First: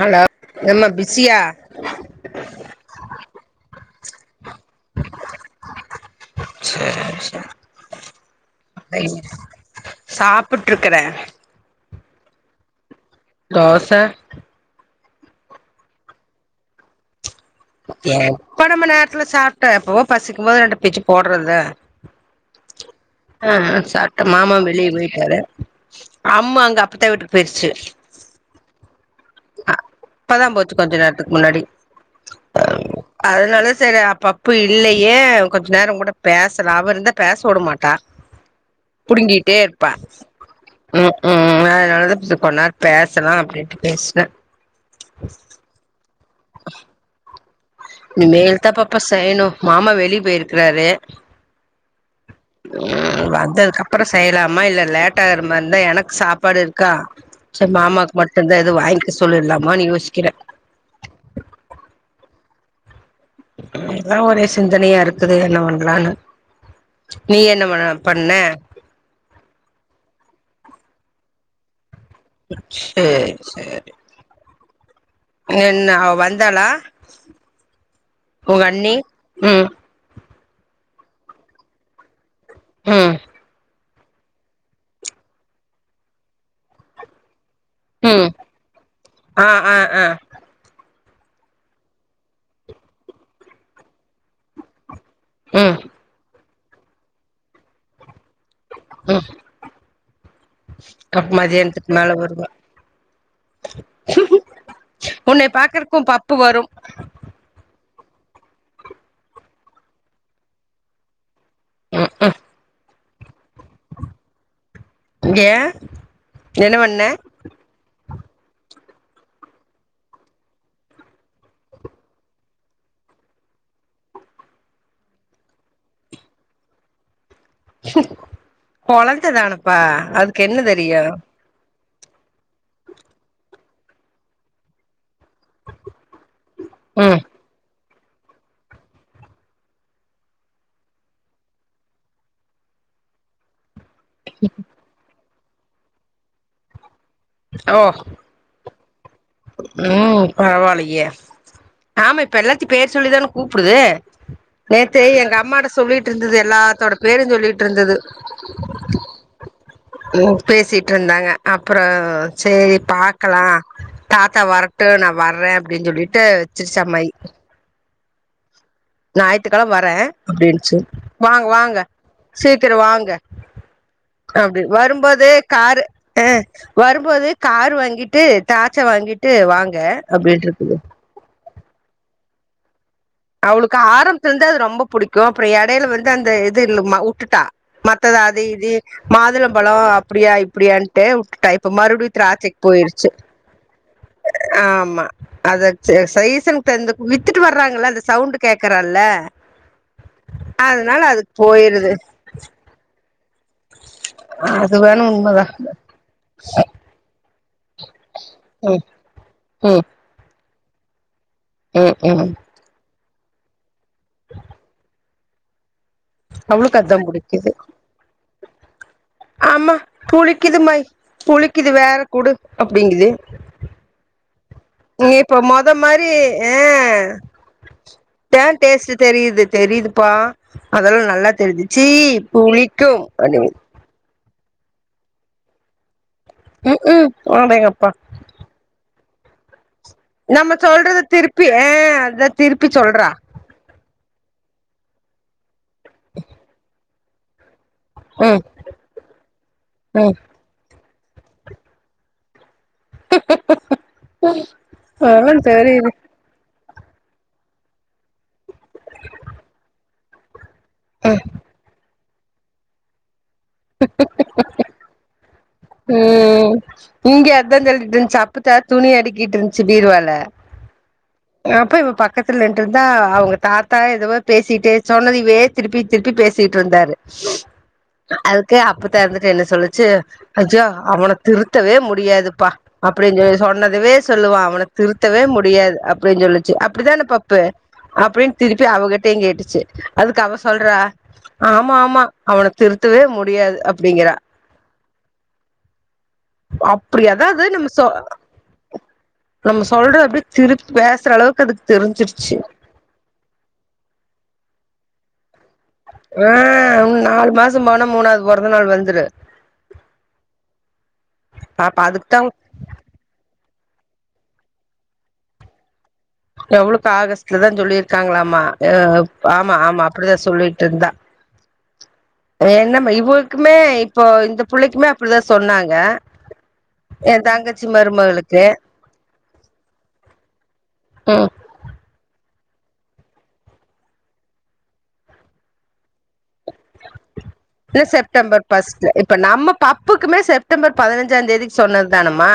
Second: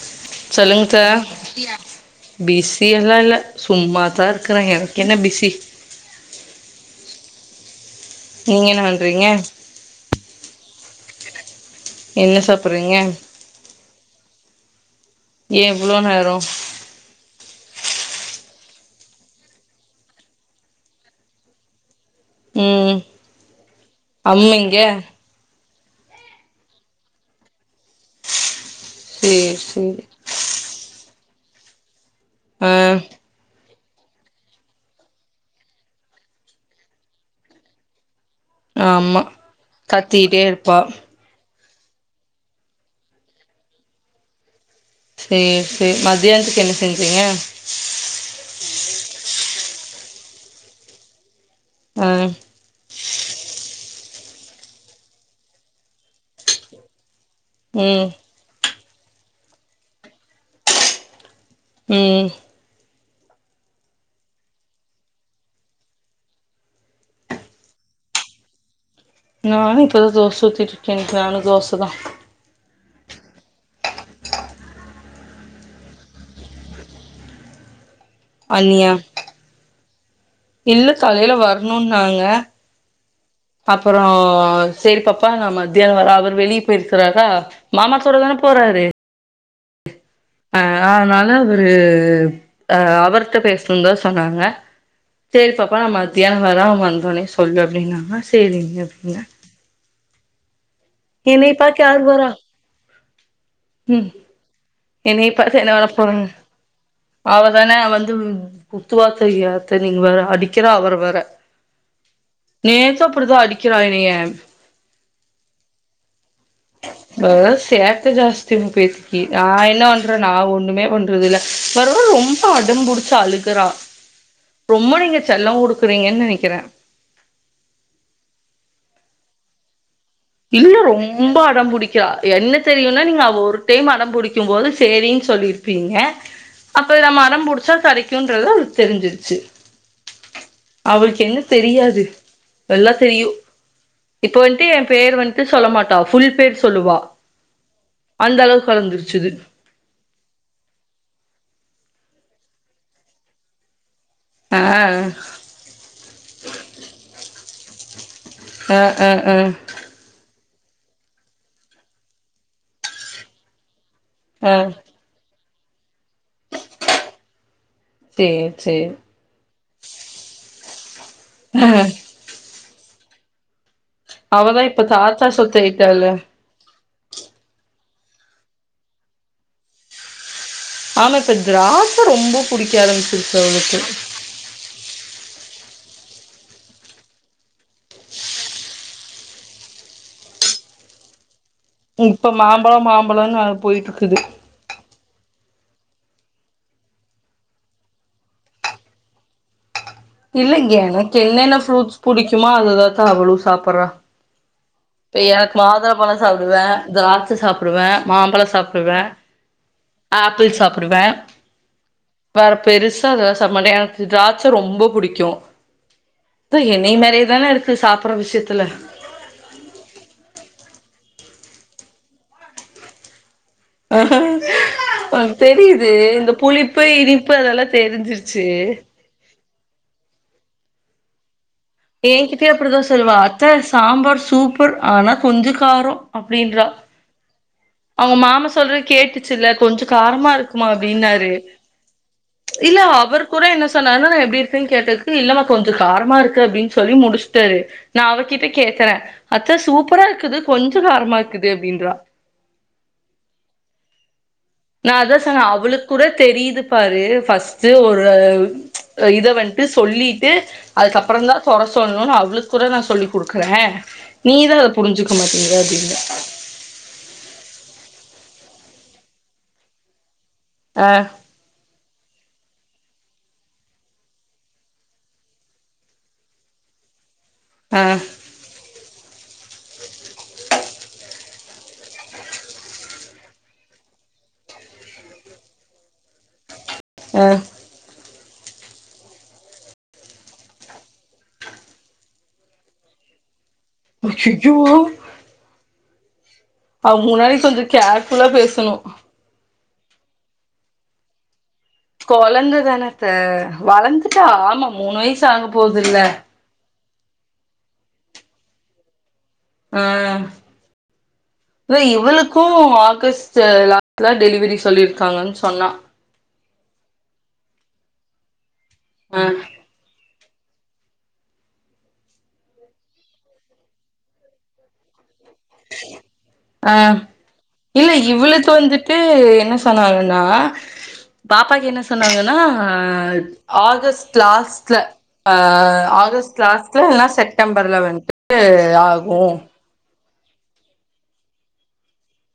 Hello ஏம்மா சொல்லுங்க சா பிஸியா பிசி எல்லா இல்ல சும்மாத் தா இருக்கிறே எனக்கு என்ன பிசி சேர் செர் நீங்கள் என்ன பண்ணுறீங்க [unintelligible] சாப்பிட்ருக்குறே என்ன சாப்பிறீங்க தோச ஏ இவ்ளோ நேரோ எப்ப நம்ம நேரத்துல சாப்ட்டோ எப்பவோ பசிக்கும் போது ரெண்டு பிச்சு போட்றத்தா ம் அ அ சாப்ட்டோ மாமாவு அம்மிங்க வெளிய போய்ட்டாரு அம்மா அங்க அப்பத்தா வீட்டுக்கு போயிருச்சு சேரி சேரி அப்பதா போச்சு கொஞ்ச நேரத்துக்கு முன்னாடி ஆ அதனால சேரி அ பப்பு இல்லயே கொஞ்ச நேர உங் கூட பேசலா அவ இருந்தா பேச விடமாட்டா ஆமாம் புடுங்கிட்டே இருப்பா கத்திக்கிட்டே இருப்பா ம் ம் ம் அதனாலதா கொஞ்ச நேரோ பேசலா அப்டின்ட்டு பேசுன சேர் சேர் மதியானத்துக்கு என்ன செஞ்சீங்க இனி மேல்தா பாப்பா செய்யணு மாமா வெளிய போயிருக்கறாரு ம் ம் வந்ததுக்கப்ற செய்யலாமா இல்ல லேட் ஆகற மாறி இருந்தா எனக்கு சாப்பாடு இருக்கா சேர் ம் மாமாக்கு மட்டு தா எது வாங்கிக்க சொல்லிடலாமான்னு யோசிக்கிறே ம் அதா ஒரே சிந்தனையா இருக்குது என்ன பண்லானு நீ என்ன [unintelligible] பண்ண நானு இப்பதா தோச ஊத்திட்டு இருக்க இன்னிக்கி நானு தோச தா சேர் சேரி என்ன அவ வந்தாளா உங்க அண்ணி ம் இல்ல காலையில வரணுன்னாங்க ம் அப்றோ சேரி பாப்பா நா மத்தியானோ வர அவரு வெளிய போயிருக்குரறா மாமா ம் கூடதான போறாரு ஆ ஆ ஆ ஆ அதனால அவரு ஆ அவர்ட்ட பேசணுந்தா சொன்னாங்க சேரி ம் பாப்பா நா மத்தியானோ வர வந்தோனே சொல்லு அப்டின்னாங்கா சேரிங்க ஆ அப்டின்னே அப் என்னைய பாக்க மதியானத்துக்கு யாரு மேல வரா வருவா ம் உன்னைய பாக்குறக்கு ஊ பப்பு வரு அவர் தானே வந்து [unintelligible] நீங்க வேற அடிக்கிற அவர வேற ம் நேத்து அப்பிடிதா அடிக்கிறா எனைய ம் ஏ என்ன பண்ண வர வர சேட்ட ஜாஸ்தி உங்க பேத்திக்கி நா என் என்ன பண்ற நா ஒண்ணுமே பண்றதில்ல வர வர ரொம்ப அடம்புடிச்சு அழுகுறா ரொம்ப நீங்க செல்லோ குடுக்குறீங்கன்னு நெனைக்கிறே கொழந்ததானப்பா அது இல்ல ரொம்ப அடம் புடிக்கிறா என்ன தெரியுன்னா நீங்க அவ ஒரு டைம் அடம் புடிக்க கும்போது சேரின்னு சொல்லியிருப்பீங்க அப்ப ம் நம்ம அடம் புடிச்சா கெடை க்கிறது அவளுக்கு தெரிஞ்சிருச்சு அவளுக்கு என்ன தெரியாது எல்லா தெரியு இப்ப வந்துட்டு ஏ பேர் வந்துட்டு சொல்லமாட்டா ஃபுல் பேர் சொல்லுவா ஓ அந்த அளவுக்கு வளந்துருச்சு இது ம் பரவாயில்லயே ஆமா இப்ப எல்லாத்தையு பேர் சொல்லிதான கூப்பிடுது ஆ நேத்து எங்க அம்மாட்ட சொல்லிட்டு இருந்தது எல்லாத்தோட பேரு சொல்லிட்டு இருந்தது ஆ ஆ ஆ ம் பேசிட்டு இருந்தாங்க அப்றோ சேரி பாக்கலா தாத்தா ஆ ஆ வரட்டு நா வர்றே அப்டின்னு சொல்லிட்டு வெச்சிருச்சு அம்மாயி ச்சேர் சேரி ஞாயி்த்துக்கிழம வரேன் அப்படின்ச்சு வாங்க வாங்க சீக்கிரம் வாங்க அவதா அப்டி இப்ப தாத்தா வரும்போது காரு சொத்தாயிட்டால அங் வரும்போது கார் வாங்கிட்டு டார்ச்ச வாங்கிட்டு வாங்க அப்படின்ட்டு இருக்குது ஆமா இப்போ திராச்ச ரொம்ப புடிக்க ஆரம்பச்சிருச்சு அவளுக்கு ஆரம்பத்து இருந்து அது ரொம்ப புடிக்கும் அப்புறம் இடையில வந்து அந்த இது இல்லமா வுட்டுட்டா மத்ததா அது இது மாதுளம்பழம் அப்படியா இப்படியான்ட்டே உட்டுட்டா இப்ப மறுபடியு இப்ப திராச்சைக்கு மாம்பழோ போயிருச்சு மாம்பழோன்னு அது போயிட்ருக்குது ஆமா அத ச் சைசன்டருந்து வித்துட்டு வர்றாங்கள அந்த சவ்ண்டு கேக்றால்ல இல்லேங்க எனக்கு என்னென்ன போயிருது ஃப்ரூட்ஸ் புடிக்குமோ அதுதா தா அவளு சாப்பட்றா அது வேனு இப்ப எனக்கு மாதுள பழோ சாப்டுவே திராட்ச சாப்டுவே மாம்பழோ ம் சாப்டுவே ம் அ ப்பிள் சாப்டுவே ம் ம் வேர பெருசா எதாது சாப்பிடமாட்டேன் எனக்கு த்ராச்ச ரொம்ப புடிக்கும் அது அவளுக்கு என்னே அதா மாரியேதான புடிக்குது இருக்கு சாப்பற விஷயத்துல ஆமா புளிக்குது மை புளிக்குது வேற குடு அப்டிங்கிது அஹ் ஹ ஆ மொத தெரியுது மாரி இந்த புளிப்பு ஆ இனிப்பு அதெல்லா தா தெரிஞ்சிருச்சு டேஸ்ட் தெரியுது தெரியுதுப்பா அதெல்லா நல்லா தெரிஞ்சுச்சீ என்கிட்டயே அப்படிதா புளிக்கூ சொல்லுவா அத்த அப்டின் சாம்பார் சூப்பர் ஆனா கொஞ்சோ காரோ அப்டின்றா ம் ம் அடேங்கப்பா அவங்க மாம சொல்றது கேட்டுச்சுல்ல கொஞ்சோ காரமா நம்ம இருக்குமா சொல்றத அப்டின்னாரு திருப்பி ஆ அதா திருப்பி இல்ல சொல்றா அவர் குறை என்ன சொன்னாருன்னா நா எப்டி இருக்குன்னு கேட்டதுக்கு இல்லமா கொஞ்சோ காரமா இருக்கு அப்டின் சொல்லி முடுச்ட்டாரு நா ம் அவகிட்ட கேக்கறே அத்த சூப்பரா ம் இருக்குது கொஞ்சோ காரமா இருக்குது அப்டின்றா நா அதா அதெல்லா சொன்னே அவளுக்கு தெரியுது கூட தெரியுது பாரு ஃபஸ்டு ஒரு இத வன்ட்டு சொல்லிட்டு ம் அதுக்கப்றந் தா கொற சொல்ணுன்னு அவளுக்கு கூட நா சொல்லிக்குடுக்குறே [unintelligible] நீதா அத புரிஞ்சிக்க மாட்டேங்கற ம் இங்க அதா சொல்ட்டு இருந்துச்சு அப்பத்தா துணி அடிக்கிட் ருந்துச்சு பீர்வால ஆ அப்ப இவ பக்கத்துல நின்ட்டு இருந்தா அவ்ங்க தாத்தா எதவோ பேசிக்கிட்டே சொன்னதிவே திருப்பி திருப்பி பேசிட்டு இருந்தாரு ஆஹ் அதுக்கு அப்பத்தா இருந்துட்டு என்ன சொல்லுச்சு கொஞ்சோ அவன திருத்தவே முடியாதுப்பா அப்டின் சொல்லி சொன்னதவே சொல்லுவா அவன திருத்தவே முடியாது அப்டின் சொல்லிச் சு அப்டிதான ஆ பப்பு அப்டின் திருப்பி அவகிட்டே கேட்டுச்சு அதுக்கு அவ சொல்றா ஆமா ஆமா அவன திருத்தவே முடியாது அப் அய்யய்யோ அப்டி முன்னாடி அதாது கொஞ்சோ நம்ம சொ கேர்ஃபுல்லா பேசணு நம்ம சொல்றது திருப் பேசற அளவ் அதுக்கு தெரிஞ் கொழந்த தான அத்த வளந்துட்டா ஆமா மூணு வயசு ஆக போதுல்ல ஆ உன்னு நாலு மாசோ போனா மூணாவது பொறந்த நாள் வந்துரு ஆ இவ பாப்பா அதுக்குதா இவளுக்கு ஆகஸ் ட்டு லாஸ்ல டெலிவரி சொல்லியிருக்காங்கனு சொன்னா எவ்ளவுக்கு ஆகஸ்ட்ல தா சொல்லியிருக்காங்களாமா ம் ஆ ஆமா ஆமா அப்டிதா சொல்லிட்ருந்தா என்னமே இவள்குமே இப்போ இந்த புள்ளைக்குமே அப் டிதா சொன்னாங்க ஆ எ தங்கச்சி மருமகளுக்கு ட்டு என்ன சொன்னாங்கனா ம் பாப்பாக்கு என்ன சொன்னாங்கனா ஆகஸ்ட் லாஸ்ட்ல ஆ ஆகஸ் ட் லாஸ்ட்ல இல்ல செப்டம்பர்ல இல்ல வந்துட்டு செப்டம்பர் ஃபர்ஸ்ட்ல இப்ப ஆகு நம்ம பப்புக்குமே செப்டம்பர் பதினஞ்சா தேதிக்கு சொன்னது தானம்மா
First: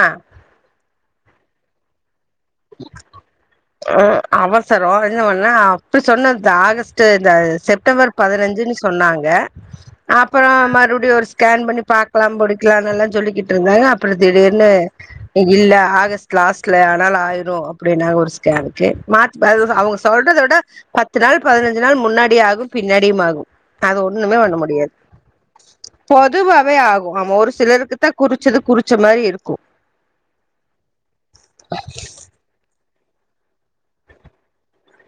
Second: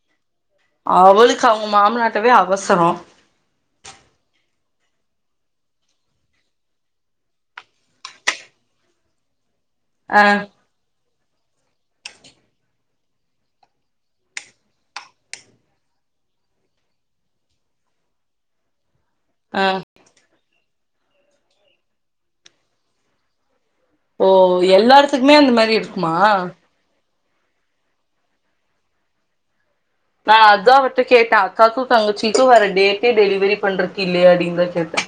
அவளுக்கு அவுங்க மாமனாருக்கமே அவசரோ அ அவசரோ இன்னு ஒன்னு அப்ப சொன்னதா ஆகஸ்ட்டு இந்த செப்டம்பர் பதினஞ்சுனு சொன்னாங்க ஆ அப்பறோ மறுவடியு ஒரு ஸ்கேன் பண்ணி பாக்கலா படிக்கலானு எல்லா சொல்லிக்கிட்டு இருந்தாக அப்புற திடீர்னு இல்ல ஆகஸ்ட் லாஸ்ட்ல ஆனாலு ஆயிரு அப்டினு ஒரு ஸ்கேனுக்கு மார்ச் ஆ பதினொன் அவுங்க சொல்றத விட பத்து நாள் பதினஞ்சு நாள் முன்னாடி ஆகு பின்னாடியும் ஆகும் அது ஓ ஒண்ணுமே பண்ண முடியாது எல்லா எடத்துக்குமே அந்த மாரி இருக்குமா பொதுவாவே ஆகு ஆமா ஒரு சிலருக்கு தா குறிச்சது குறிச்ச மாரி இருக்கு நா அதா அவுர்ட்ட கேட்டே அக்காக்கு தங்கச்சிக்கு வேற டேட்டே டெலிவரி பண்றக்கு இல்லையாடின்தா கேட்டே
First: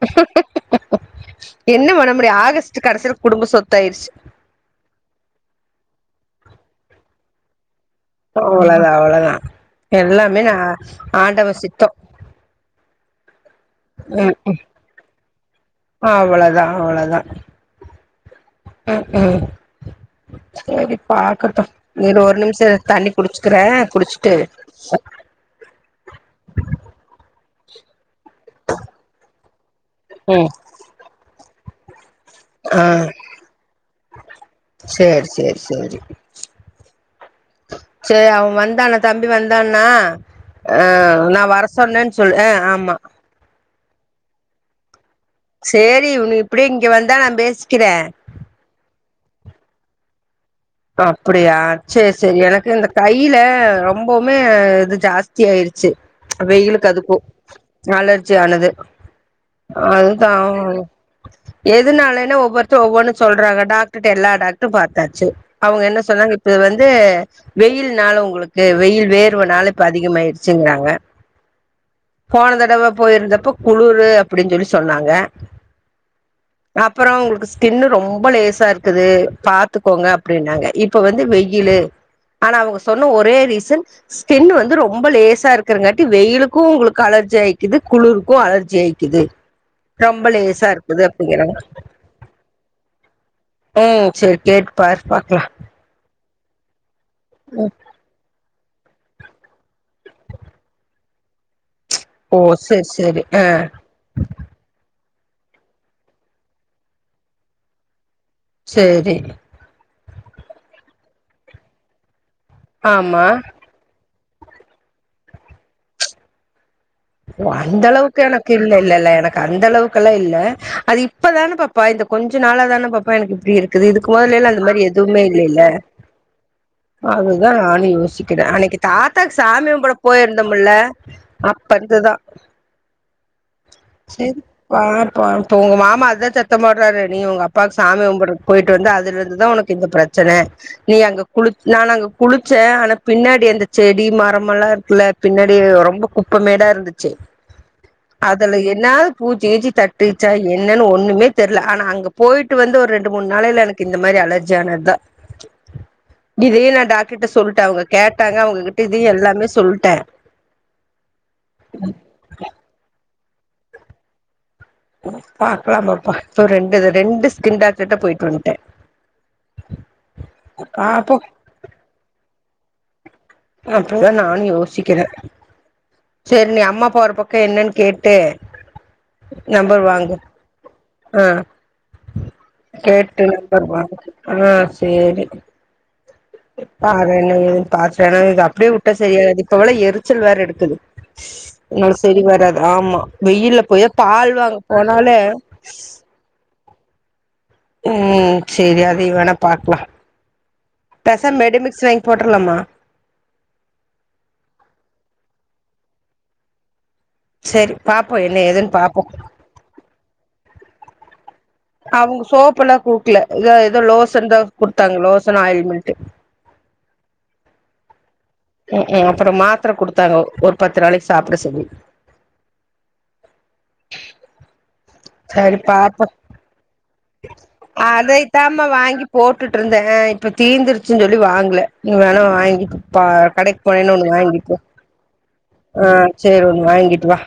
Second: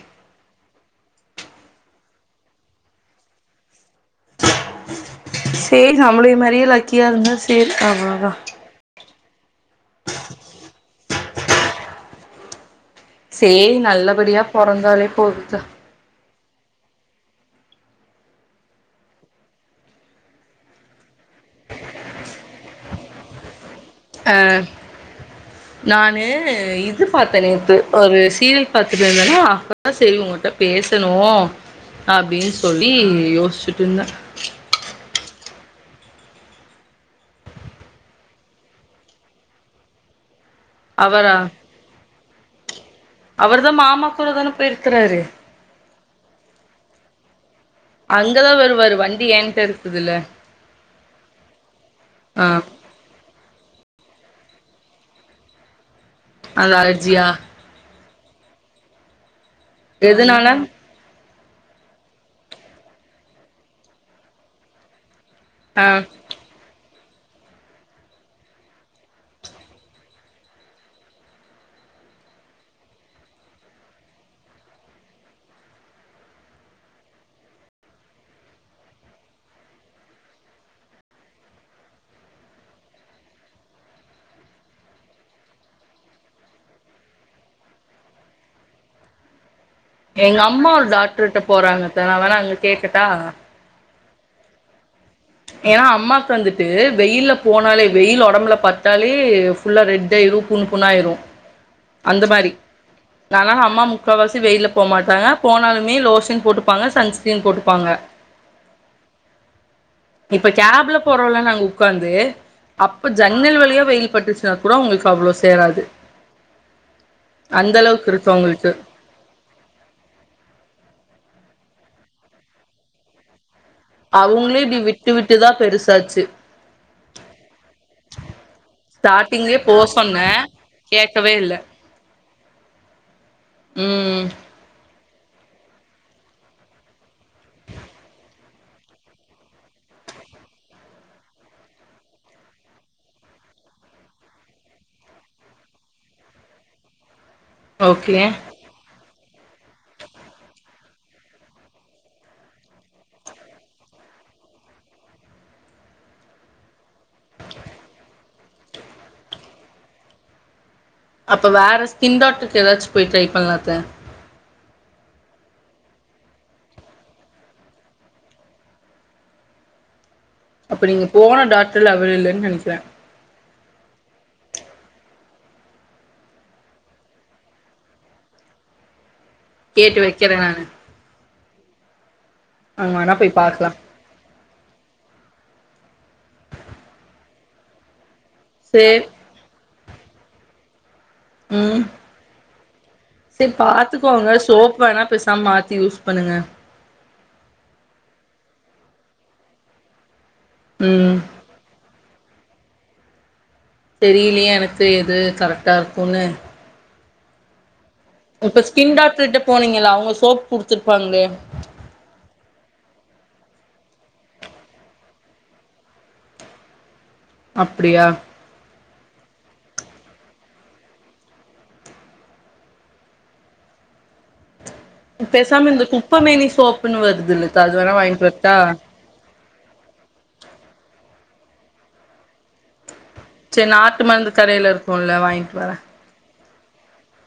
என்ன பண்ண முடியு ஆகஸ்ட் கடைசியில குடும்ப சொத்தா ஆயிருச்சு சேரி சம்மலியு மாரி லக்கியா இருந்தா சேரி அவ அவ்ளதா அவ்ளதா எல்லாமே நா ஆண்டவ சித்தோ சேரி நல்லபடியா பொறந்தாலே போதுத அவ்வளதா அவ்வளதா [unintelligible] சேரி பாக்கட்டு நீ ஒரு நிமிஷ இரு தண்ணி புடிச்சுக்கிறே ஆ நானு இது பாத்தே நேத்து ஒரு சீரியல் பாத்துட்டு இருந்தனா அப்ப செரி உங்கட்ட ம் பேசணு அப்டின் சொல்லி யோசிச்சுட்டு இருந்தே சேர் சேர் சேரி சேரி அவ வந்தானா தம்பி வந்தான்னா ஆ அவரா நா வர சொன்னேன் சொல் அ ஆமா அவர்தா மாமா கூட தானே போயிருக்கறாரு சேரி இவங்க இப்டியே இங்க வந்தா நா பேசிக்கிறே அங்கதா வருவாரு வண்டி ஏகிட்ட இருக்குதுல ஓ அப்பிடியா சேர் சரி ஆ எனக்கு இந்த கையில ரொம்பவுமே இது ஜாஸ்தி ஆயிருச்சு அது வெயிலுக்கு அதுக்கு அலர்ஜியா அலர்சஜி ஆனது அது தா எதுனால எதுனாலன்னா ஒவ்வொருத்தரு ஒவ்வொன்னு சொல்றாங்க டாக்டர்ட எல்லா டாக்டரு பாத்தாச்சு அவுங்க ஆ என்ன சொன்னாங்க இப்ப வந்து வெயில்னால ஒங்களுக்கு வெயில் வேர்வனால இப்ப அதிகமாயிருச்சுங்கிறாங்க போன தடவ போயிருந்தப்ப குளுரு அப்டின் சொல்லி சொன்னாங்க அப்பறோ ஒங்களுக் ஸ்கின் ரொம்ப லேசா இருக்குது பாத்துக்கோங்க அப்டின்னாங்க இப்ப வந்து வெயில்லு ஆனா அவங்க சொன்ன ஒரே ரீசன் ஸ்கின் வந்து ரொம்ப லேசா இருக்கிறங்காட்டி வெயிலுக்கு உங்களுக்கு அலர்ஜி ஆயிக்குது குளிருக்கு அலர்ஜி ஆயிக்குது ரொம்ப எங்க அம்மா லேசா ஒரு இருக்குது டாக்டர்ட்ட அப்டிங்கிறாங்க போறாங்க அத்த நா வேணா அங்க கேக்கட்டா ம் சேரி கேட்டுப்பாரு பாக்கலா ஏனா அம்மாக்கு வந்துட்டு வெயில்ல போனாலே வெயில் ஒடம்புல பட்டாலே ஃபுல்லா ரெட் ஆயிடு புண் புண்ணா ஆயிரு அந்த ஓ மாரி சேரி சேரி ஆ நான்லா அம்மா முக்காவாசி வெயில்ல போ மாட்டாங்க போனாலுமே லோஷன் போட்டுப்பாங்க, சன்ஸ்க்ரீன் போட்டுப்பாங்க, சேரி இப்ப கேப்ல போறோம்லா நாங்க உக்காந்து அப்ப ஆமா ஜன்னல் வழியா வெயில்பட்டுச் சினா கூட அவங்களுக்கு அவ்ளோ சேராது ஓ அந்த அளவுக்கு அந்தளவுக்கு இருக்கு எனக்கு அவங்களுக்கு இல்ல இல்லல்ல எனக் கு அந்தளவுக்கெல்லா இல்ல அது இப்பதான பாப்பா இந்த கொஞ்ச நாளாதான பாப்பா எனக்கு இப்டி இருக் க்குது இதுக்கு மொதல்லைலா அவங்களே அந்த இப்டி மாரி விட்டு எதுவுமே விட்டுதா இல்லைல்ல பெருசாச்சு அதுதா நானு யோசிக்கிறே, அன்னைக்கு தாத்தாக்கு ஸ்டார்டிங்லயே சாமி போ கும்புட சொன்னே போயிருந்தோம்ல கேக்கவே இல்ல அப் ப இருந்துதா ம் சேரி பாப்போ இப்ப உங்க மாமா அதுதா சத்தோ போடுறாரு நீ உங்க அப்பாவுக்கு சாமி கும்புட்றக்கு போயிட்டு வந்து அதுல இருந்துதா உனக்கு இந்த பிரச் சன நீ அங்க குளி நானு அங்க குளிச்சே ஆனா பின்னாடி அந்த செடி மரம் எல்லா இருக்குல்ல பின்னாடி ரொம்ப குப்பமேடா இருந்துச்சு ஓகே அதுல என்ன பூச்சி கீச்சி தட்டிச்சா என்னன்னு ஒன்னுமே தெர்ல ஆனா அங்க போயிட்டு வந்து ஒரு ரெண்டு மூணு நாளைல எனக் கு இந்த மாரி அலர்ஜியானதா இதையே நா டாக்டர் கிட்ட சொல்ட்டே அவங்க கேட்டாங்க அவங்ககிட்ட இதையு எல்லாமே சொல்ட்டே அப்போ வேற ஸ்கின் டாக்டருட்ட ஏதாச்சு போய் ட்ரை பண்லா அத்த ம், பாக்கலா பாப்பா இப்போ ரெண்டு ரெண்டு ஸ்கின் டாக்டர்ட்ட போயிட்டு வந்ட்டே அப்ப நீங்க பாப்போ போன டாக்டர் அவர் இல்லனு நெனக்கிறே அப்டிதா நானு யோசிக்கிறே சேரி நீ அம்மா அப்பா ஒரு பக்கோ என்னன்னு கேட்டு நம்பர் கேட்டு வாங்கு, வைக்கிறே நானு ஆ அங்க வேணா கேட்டு போய் நம்பர் பாக்கலா வாங்கு ஆ சேரி. பாரு என்ன ஏதுன்னு பாரு ஏன்னா இது அப்டியே வுட்டா சேரி சரியாகாது இப்ப வேற எரிச்சல் வேற எடுக்குது ம் ஆ செரி வராது ஆமா சேரி வெயில்ல போயி பால் பாத்துக்கோங்க வாங்க சோப் வேணா போனாலே பேசாம மாத்தி யூஸ் பண்ணுங்க ம் சேரி அதையு வேணா பாக்கலா ம் பேசாம மெடிமிக்ஸ் வாங்கி போட்டுற்லாமா தெரியலியே எனக்கு எது கரெக்டா இருக்குன்னு சேரி பாப்போ என்ன இப்ப எதுன்னு ஸ்கின் பாப்போ டாக்டர்கிட்ட போனீங்கல்ல அவங்க சோப் குடுத்துருப்பாங்களே அவங்க சோப்பு எல்லா குடுக்கல ஏதோ ஏதோ லோசன்தா குடுத்தாங்க லோசன் ஆயில் மென்ட்டு அப்டியா ம் ம் அப்றோ மாத்திர குடுத்தாங்க ஒரு பத்து நாளைக்கு சாப்ட சொல்லி சரி பேசாம இந்த பாப்போ குப்பமேனி சோப்புன்னு வருதுல்லக்கா அது வேணா வாங்கிட்டு வரட்டா அதைத்தாம்மா வாங்கி போட்டுட்டு இருந்தே இப்ப தீந்துருச்சுன் சொல்லி வாங்கல நீ வேணா வாங்கி ப்ப கடைக்கு சேரி போனேனா நாட்டு ஒன்னு மருந்து வாங்கிக்கோ கடையில இருக்குல்ல வாங்கிட்டு வரே ஆ சேரி ஒன்னு வாங்கிட்டு வா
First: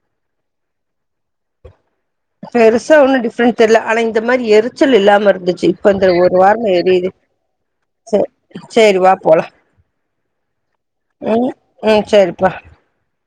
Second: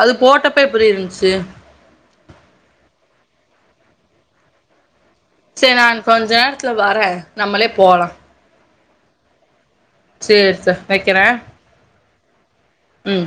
அது போட்டப்ப எப்டி இருந்துச்சு பெருசா ஒன்னு டிஃப்ரெண்ட் தெர்ல ஆனா இந்த மாரி எரிச்சல் இல்லாம இருக் துச்சு சரி இப்ப நான் இந்த கொஞ்ச ஒரு வாரமா நேரத்துல வரே எரியுது நம்மளே போலா ச சேரி வா போலா சேரி சிஸ்டர் வக்கிறே ம் ம் சேரி பா ம்